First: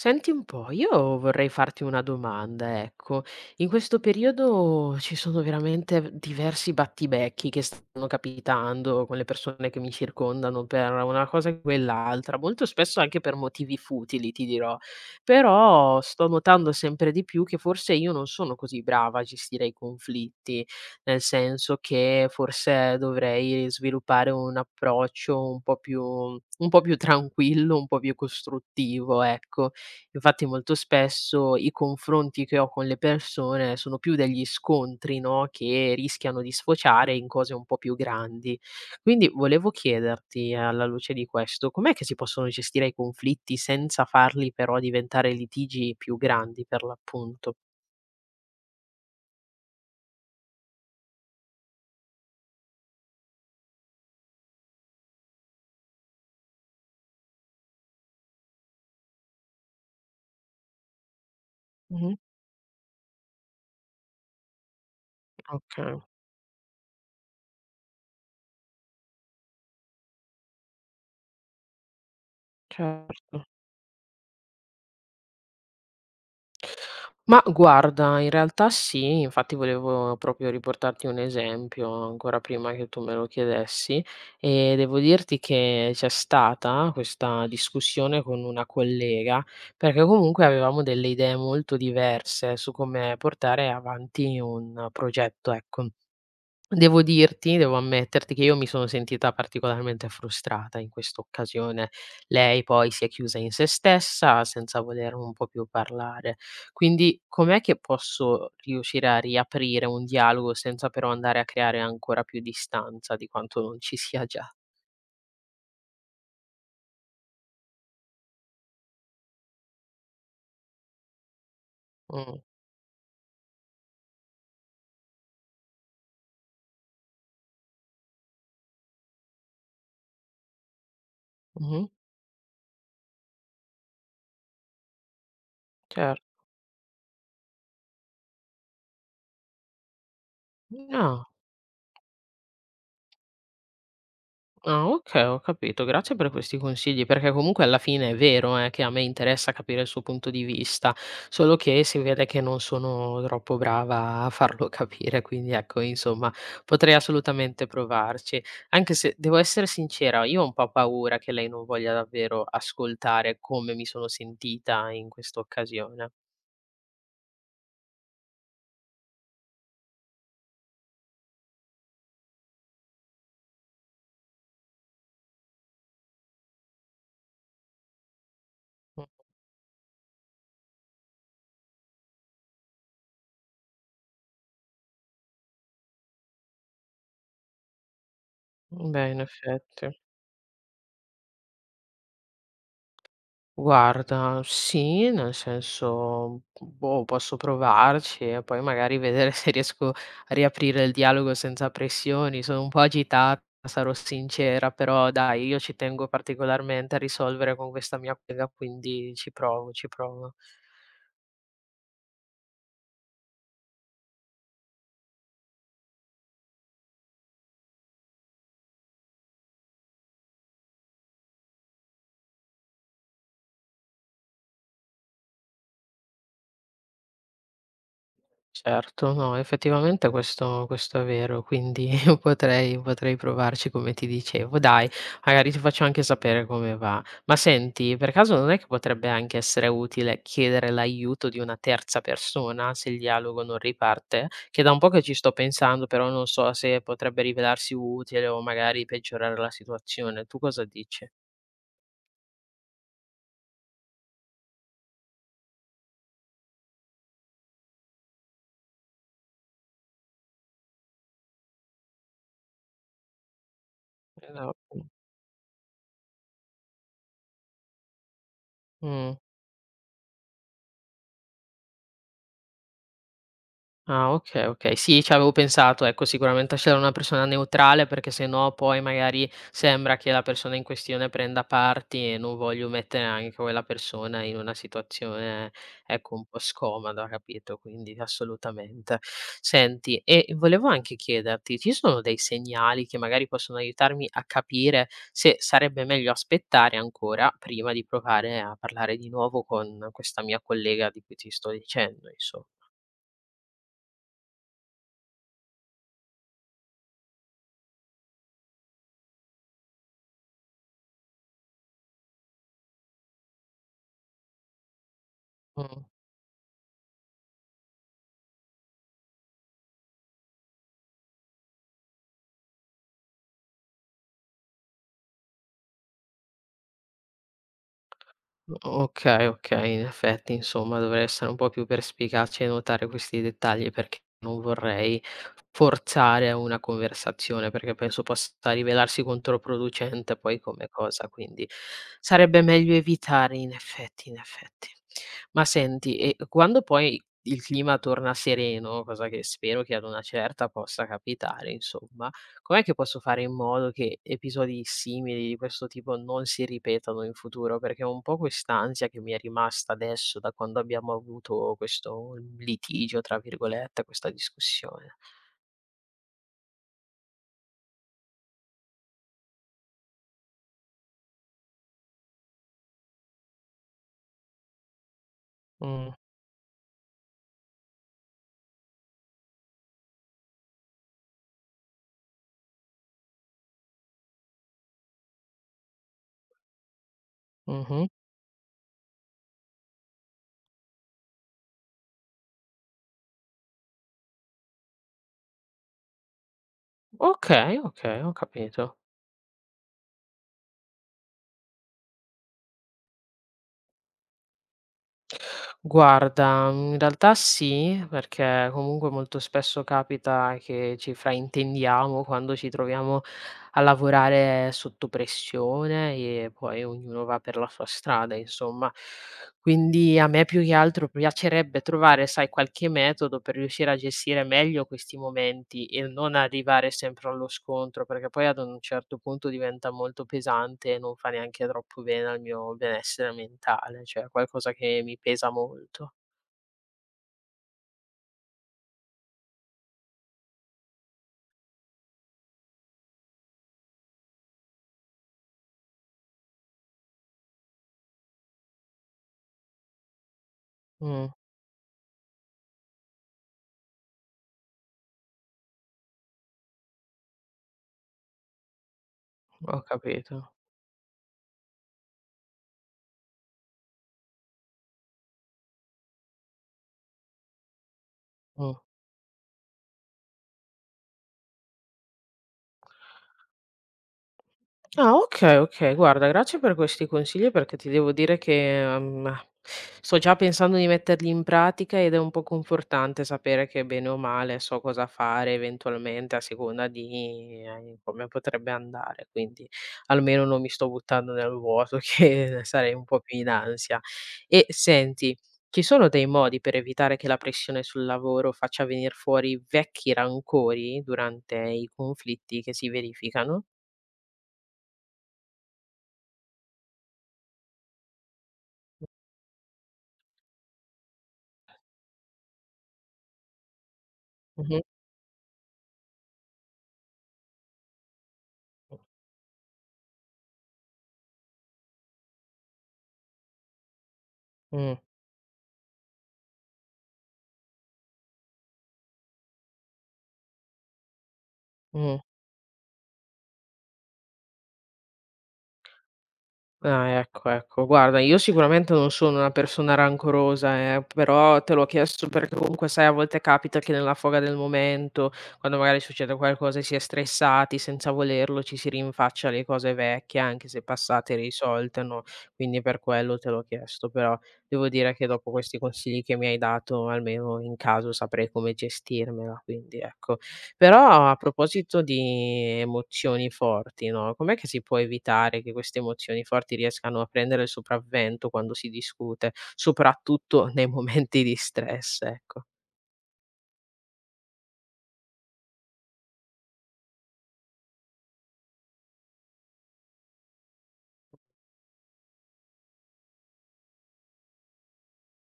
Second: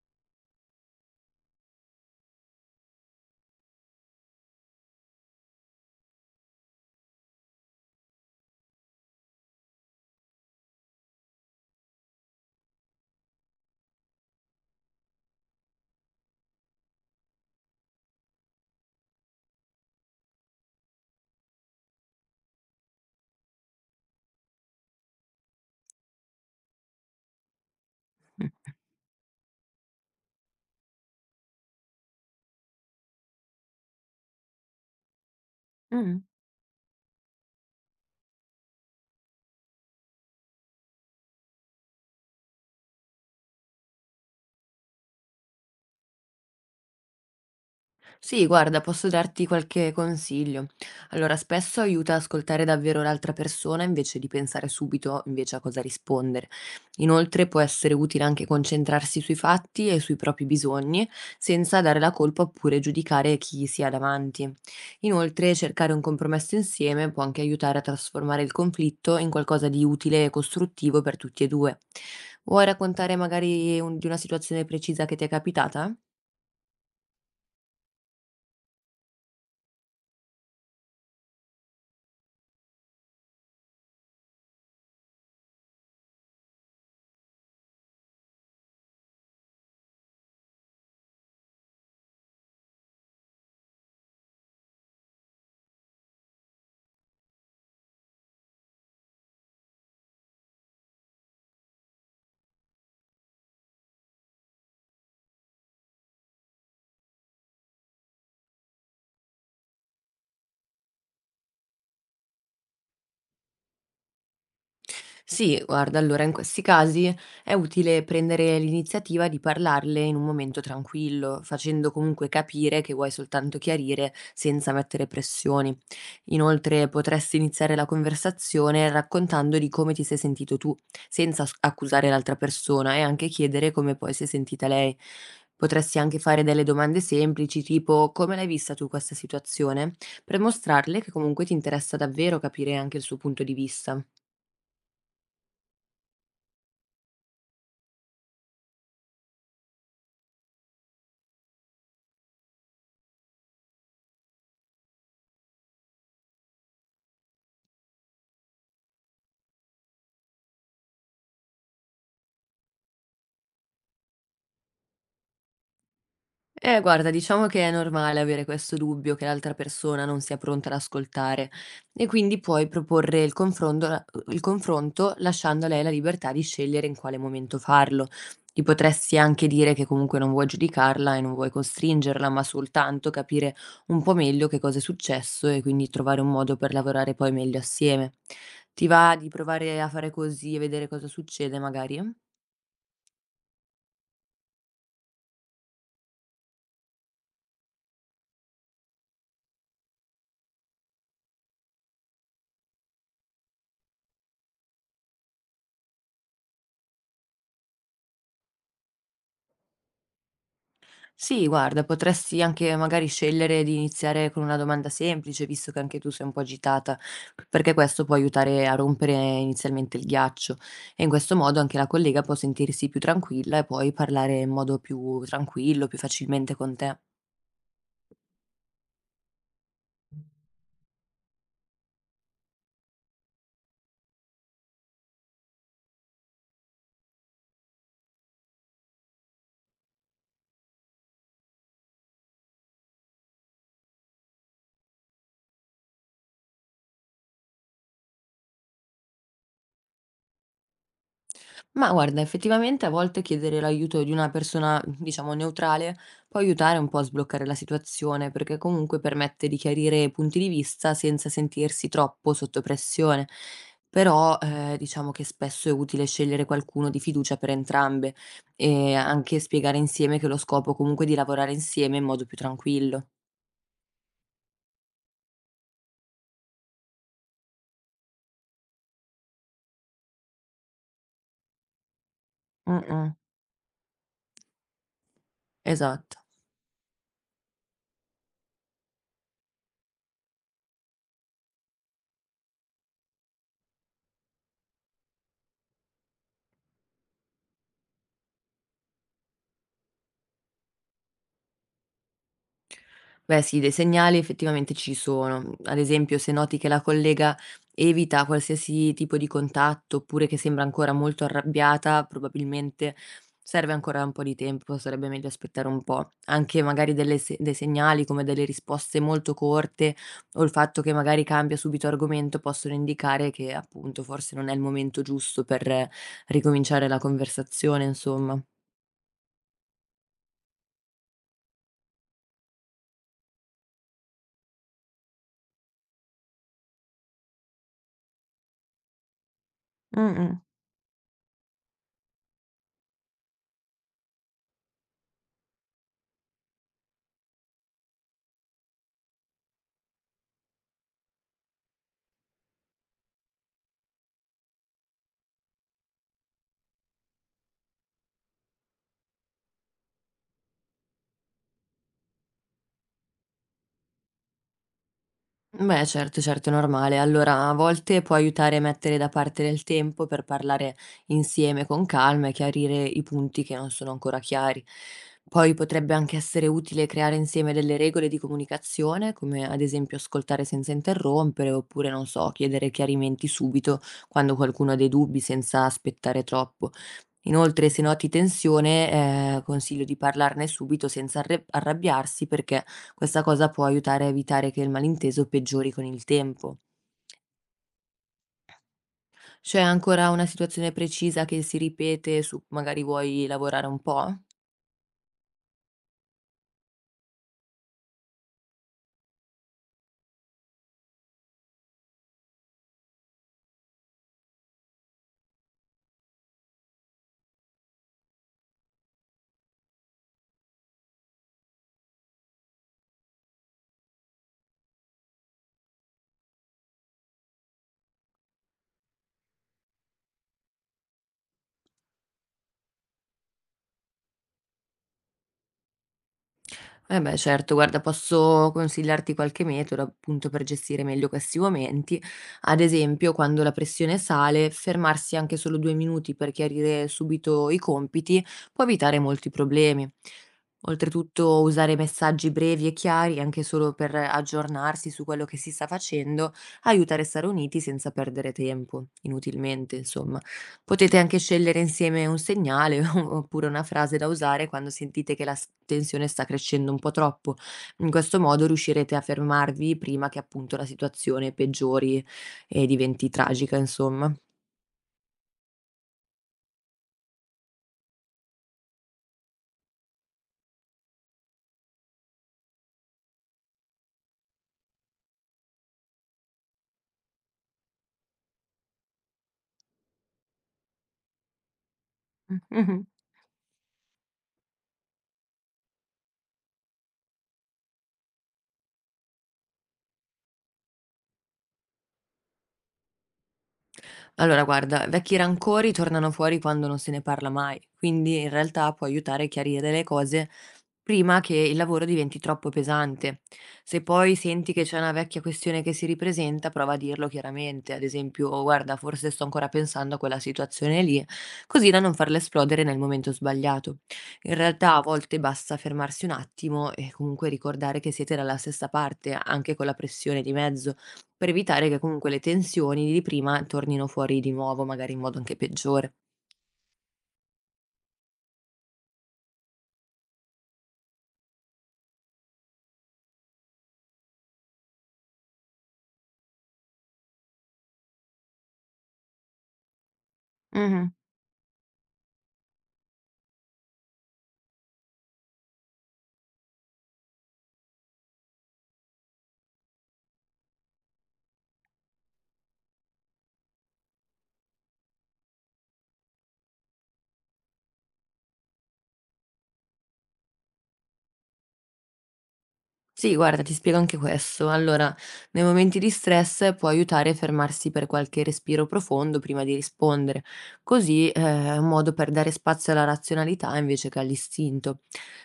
Senti un po', io vorrei farti una domanda, ecco. In questo periodo ci sono veramente diversi battibecchi che stanno capitando con le persone che mi circondano per una cosa e quell'altra, molto spesso anche per motivi futili, ti dirò. Però sto notando sempre di più che forse io non sono così brava a gestire i conflitti, nel senso che forse dovrei sviluppare un approccio un po' più tranquillo, un po' più costruttivo, ecco. Infatti molto spesso i confronti che ho con le persone sono più degli scontri, no, che Mh. rischiano di sfociare in cose un po' più grandi. Quindi volevo chiederti, alla luce di questo, com'è che si possono gestire i conflitti senza farli però diventare litigi più grandi per l'appunto? Sì, guarda, posso darti qualche consiglio. Allora, spesso aiuta a ascoltare davvero l'altra persona invece di pensare subito invece a cosa rispondere. Inoltre può essere utile anche concentrarsi sui fatti e sui propri bisogni, senza dare la Mh-mh, colpa oppure giudicare chi si ha davanti. Inoltre, cercare okay, un compromesso insieme può anche aiutare a trasformare il conflitto in qualcosa di utile e costruttivo per tutti e due. Vuoi raccontare certo. magari di una situazione precisa che ti è capitata? Ma guarda, in realtà sì, infatti volevo proprio riportarti un esempio ancora prima che tu me lo chiedessi e devo dirti che c'è stata questa discussione con una collega perché comunque avevamo delle idee molto diverse su come portare avanti un progetto, ecco. Devo dirti, devo ammetterti che io mi sono sentita particolarmente frustrata in questa occasione. Lei poi si è chiusa in se stessa senza voler un po' più parlare. Quindi com'è che posso riuscire a riaprire un dialogo senza però andare a creare ancora più distanza di quanto non ci sia già? Sì, guarda, allora in questi casi è utile prendere l'iniziativa di parlarle in un momento tranquillo, facendo comunque Mh, capire che vuoi soltanto chiarire senza mettere pressioni. Inoltre potresti iniziare la conversazione raccontando di come ti sei sentito tu, senza mh-mh, accusare l'altra persona e anche chiedere come poi si è sentita lei. Potresti cer anche fare delle domande semplici, tipo come l'hai vista tu questa situazione, per mostrarle che ah. comunque ti interessa davvero capire anche il suo punto di vista. Ah okay, ho capito. Grazie per questi consigli, perché comunque alla fine è vero, che a me interessa capire il suo punto di vista, solo che si vede che non sono troppo brava a farlo capire, quindi ecco, insomma, potrei assolutamente provarci. Anche se devo essere sincera, io ho un po' paura che lei non voglia davvero ascoltare come mi sono sentita in questa occasione. Guarda, diciamo che è normale avere questo dubbio che l'altra persona non sia pronta ad ascoltare e quindi puoi proporre il confronto lasciando a lei la libertà di scegliere in quale momento farlo. Ti Mh, potresti anche dire che comunque non vuoi giudicarla e non vuoi costringerla, ma soltanto capire un po' meglio che cosa è successo e quindi trovare un modo per lavorare poi meglio assieme. Ti beh, va in di provare a effetti. fare così e vedere cosa succede, magari? Guarda, sì, nel senso, boh, posso provarci e poi magari vedere se riesco a riaprire il dialogo senza pressioni. Sono un po' agitata, sarò sincera, però dai, io ci tengo particolarmente a risolvere con questa mia collega, quindi ci provo, ci provo. Sì, guarda, potresti anche magari scegliere di iniziare con una domanda semplice, visto che anche tu sei un po' agitata, perché questo può aiutare a rompere inizialmente il ghiaccio e in questo modo anche la collega può sentirsi più tranquilla e poi parlare in modo più tranquillo, più facilmente con te. Certo, no, effettivamente questo è vero, quindi potrei provarci come ti dicevo. Dai, magari ti faccio anche sapere come va. Ma senti, per caso non è che potrebbe anche essere utile chiedere l'aiuto di una terza persona se il dialogo non riparte? Che da un po' che ci sto pensando, però non so se potrebbe rivelarsi utile o magari peggiorare la situazione. Tu cosa dici? Ma guarda, effettivamente a volte chiedere l'aiuto di una persona, diciamo, neutrale può aiutare un po' a sbloccare la situazione, perché comunque permette di chiarire punti di vista senza sentirsi troppo sotto pressione. Però no, mh. diciamo che spesso è utile scegliere qualcuno di fiducia per entrambe e Mh. anche spiegare insieme che lo scopo comunque è di lavorare insieme in modo più tranquillo. Ah, okay, okay. Sì, ci avevo pensato, ecco, sicuramente a scegliere una persona neutrale perché se no poi magari sembra che la persona in questione prenda parti e non voglio Mm, mettere mm, anche quella persona in una situazione, ecco, esatto. un po' scomoda, capito? Quindi assolutamente. Senti, e volevo anche chiederti, ci sono dei segnali che magari possono aiutarmi a capire se sarebbe meglio aspettare ancora prima di provare a parlare di nuovo con questa mia collega di cui ti sto dicendo, inso Beh sì, dei segnali effettivamente ci sono. Mhmm, ad esempio se noti che la collega evita qualsiasi tipo di contatto, oppure che sembra ancora molto arrabbiata, probabilmente serve ancora un po' di tempo, sarebbe meglio aspettare Mh. un po'. Anche magari delle se dei segnali come delle risposte molto corte, o il fatto che magari cambia subito argomento, possono indicare che appunto forse non è il momento giusto per ricominciare la conversazione, insomma. Okay, okay, in effetti insomma dovrei essere un po' più perspicace e notare questi dettagli perché non vorrei forzare una conversazione, perché penso possa rivelarsi controproducente Mh-mh. poi come cosa, quindi sarebbe meglio evitare in effetti, in effetti. Ma senti, e quando poi il clima torna sereno, cosa che spero che ad una certa possa capitare insomma, com'è che posso fare in modo che episodi simili di questo tipo non si ripetano in futuro? Perché ho un po' quest'ansia che mi è rimasta adesso da quando abbiamo avuto questo "litigio", tra virgolette, questa discussione. Beh, certo, certo, è normale. Allora, a volte può aiutare a mettere da parte del tempo per parlare insieme con calma e chiarire i punti che non sono ancora chiari. Poi Mh, potrebbe anche essere utile creare insieme delle regole di comunicazione, come ad esempio ascoltare senza interrompere, oppure, non so, chiedere chiarimenti subito quando qualcuno ha dei dubbi senza aspettare troppo. Inoltre, se mh-mh. noti tensione, consiglio di parlarne subito senza arrabbiarsi perché questa cosa può aiutare a evitare che il malinteso peggiori con il tempo. Okay, okay, ho capito. C'è ancora una situazione precisa che si ripete su cui magari vuoi lavorare un po'? Guarda, in realtà sì, perché comunque molto spesso capita che ci fraintendiamo quando ci troviamo a lavorare sotto pressione e poi ognuno va per la sua strada, insomma. Quindi a me più che altro piacerebbe trovare, sai, qualche metodo per riuscire a gestire meglio questi momenti e non arrivare sempre allo scontro, perché poi ad un certo punto diventa molto pesante e non fa neanche troppo bene al mio benessere mentale, cioè è qualcosa che mi pesa molto. Eh beh certo, guarda posso consigliarti qualche metodo appunto per gestire meglio questi momenti. Ad esempio, quando la pressione sale, fermarsi anche solo 2 minuti per chiarire subito i compiti può evitare molti problemi. Mh, Oltretutto usare messaggi brevi e chiari, anche solo per aggiornarsi su quello che si sta facendo, aiuta a restare uniti senza perdere tempo, ho inutilmente insomma. capito. Potete anche scegliere insieme un segnale oppure una frase da usare quando sentite che la tensione sta crescendo un po' troppo. In questo modo Mh. riuscirete a fermarvi prima che appunto la situazione peggiori e diventi tragica, insomma. Ah okay, okay. Guarda, grazie per questi consigli perché ti devo dire che, sto già pensando di metterli in pratica ed è un po' confortante sapere che bene o male so cosa fare eventualmente a seconda di come potrebbe andare, quindi almeno non mi sto buttando nel vuoto che sarei un Mhm. po' più in ansia. E senti, ci sono dei modi per evitare che la pressione sul lavoro faccia venir fuori vecchi rancori durante i conflitti che si verificano? Allora guarda, vecchi rancori tornano fuori quando non se ne parla mai, quindi in realtà può aiutare a chiarire le cose prima che il lavoro diventi troppo pesante. Se poi senti Mh-mh. che c'è una vecchia questione che si ripresenta, prova a dirlo chiaramente, ad esempio, "Oh, guarda, forse sto ancora pensando a quella situazione lì, così da non farla esplodere nel momento sbagliato. In Mh, realtà a volte basta fermarsi un attimo e comunque ricordare che siete dalla stessa parte, anche con la pressione di mezzo. Per evitare che mh. comunque le tensioni di prima tornino fuori di nuovo, magari in modo anche peggiore. Ah, ecco, ecco. Guarda, io sicuramente non sono una persona rancorosa, però te l'ho chiesto perché comunque, sai, a volte capita che nella foga del momento, quando magari succede qualcosa e si è stressati, senza volerlo ci si rinfaccia le cose vecchie, anche se Mh-mh. passate e risolte, no, quindi per quello te l'ho chiesto, però devo dire che dopo questi consigli che mi hai dato, almeno in caso saprei come gestirmela, quindi ecco. Però a proposito di emozioni forti, no, com'è che si può evitare che queste emozioni forti riescano a prendere il sopravvento quando si discute, soprattutto nei momenti di stress, ecco? Sì, guarda, ti spiego anche questo. Allora, nei momenti di stress può aiutare a fermarsi per qualche respiro profondo prima di rispondere. Così, è un modo per dare spazio alla razionalità invece che all'istinto.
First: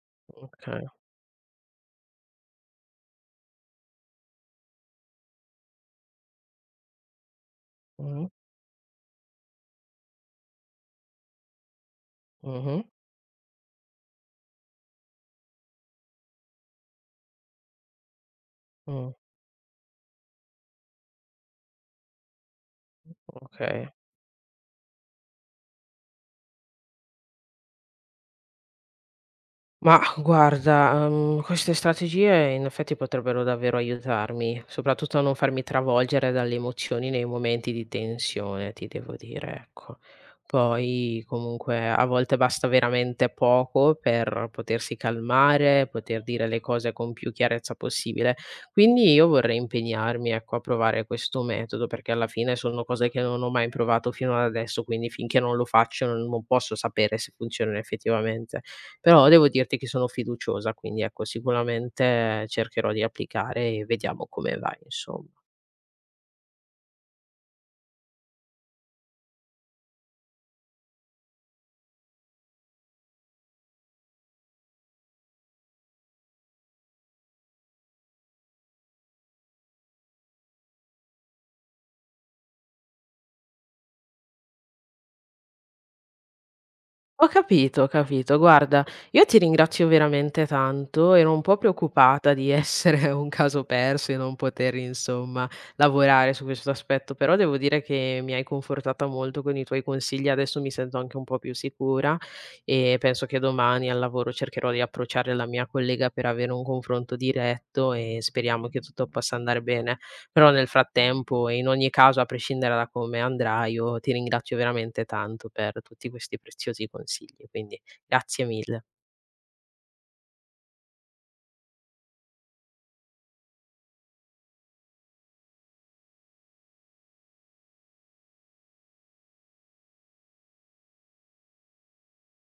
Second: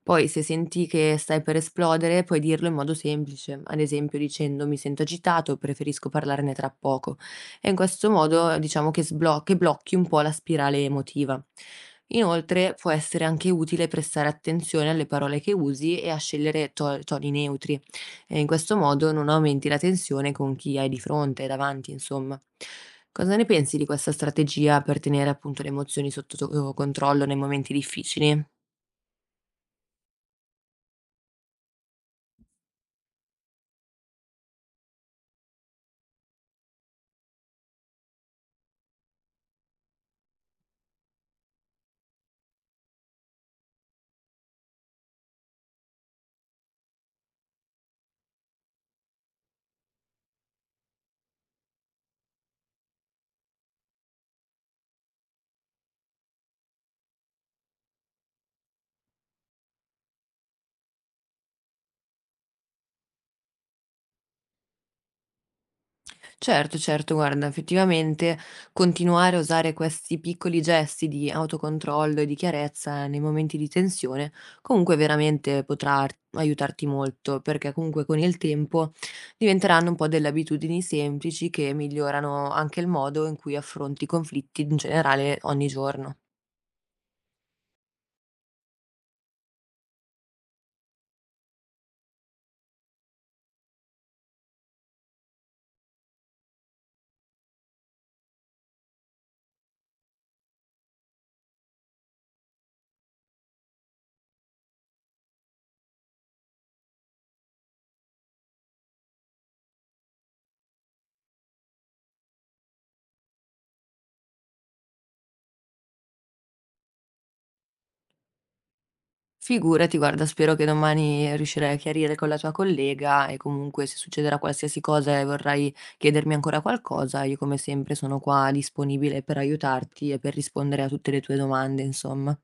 Poi, se Okay. senti che stai per esplodere, puoi dirlo in modo semplice, ad esempio dicendo: "Mi sento agitato, preferisco parlarne tra poco", e in questo Mh-mh. modo diciamo che sblo che blocchi un po' la spirale emotiva. Inoltre Mh-mh. può essere anche utile prestare attenzione alle parole che usi e a scegliere to toni neutri, e in questo Mh. modo non aumenti la tensione con chi hai di fronte, davanti insomma. Cosa ne pensi di Okay. questa strategia per tenere appunto le emozioni sotto to controllo nei momenti difficili? Ma guarda, queste strategie in effetti potrebbero davvero aiutarmi, soprattutto a non farmi travolgere dalle emozioni nei momenti di tensione, ti devo dire, ecco. Poi comunque a volte basta veramente poco per potersi calmare, poter dire le cose con più chiarezza possibile. Quindi io vorrei impegnarmi, ecco, a provare questo metodo, perché alla fine sono cose che non ho mai provato fino ad adesso, quindi finché non lo faccio non posso sapere se funzionano effettivamente. Però devo dirti che sono fiduciosa, quindi ecco sicuramente cercherò di applicare e vediamo come va insomma. Certo, certo, guarda, effettivamente continuare a usare questi piccoli gesti di autocontrollo e di chiarezza nei momenti di tensione comunque veramente potrà aiutarti molto, perché comunque con il tempo diventeranno un po' delle abitudini semplici che migliorano anche il modo in cui affronti i conflitti in generale ogni giorno. Ho capito, ho capito. Guarda, io ti ringrazio veramente tanto, ero un po' preoccupata di essere un caso perso e non poter insomma lavorare su questo aspetto, però devo dire che mi hai confortata molto con i tuoi consigli, adesso mi sento anche un po' più sicura e penso che domani al lavoro cercherò di approcciare la mia collega per avere un confronto diretto e speriamo che tutto possa andare bene. Però nel frattempo e in ogni caso, a prescindere da come andrà, io ti ringrazio veramente tanto per tutti questi preziosi consigli, quindi grazie mille. Figurati, guarda, spero che domani riuscirai a chiarire con la tua collega e comunque se succederà qualsiasi cosa e vorrai chiedermi ancora qualcosa, io come sempre sono qua disponibile per aiutarti e per rispondere a tutte le tue domande, insomma.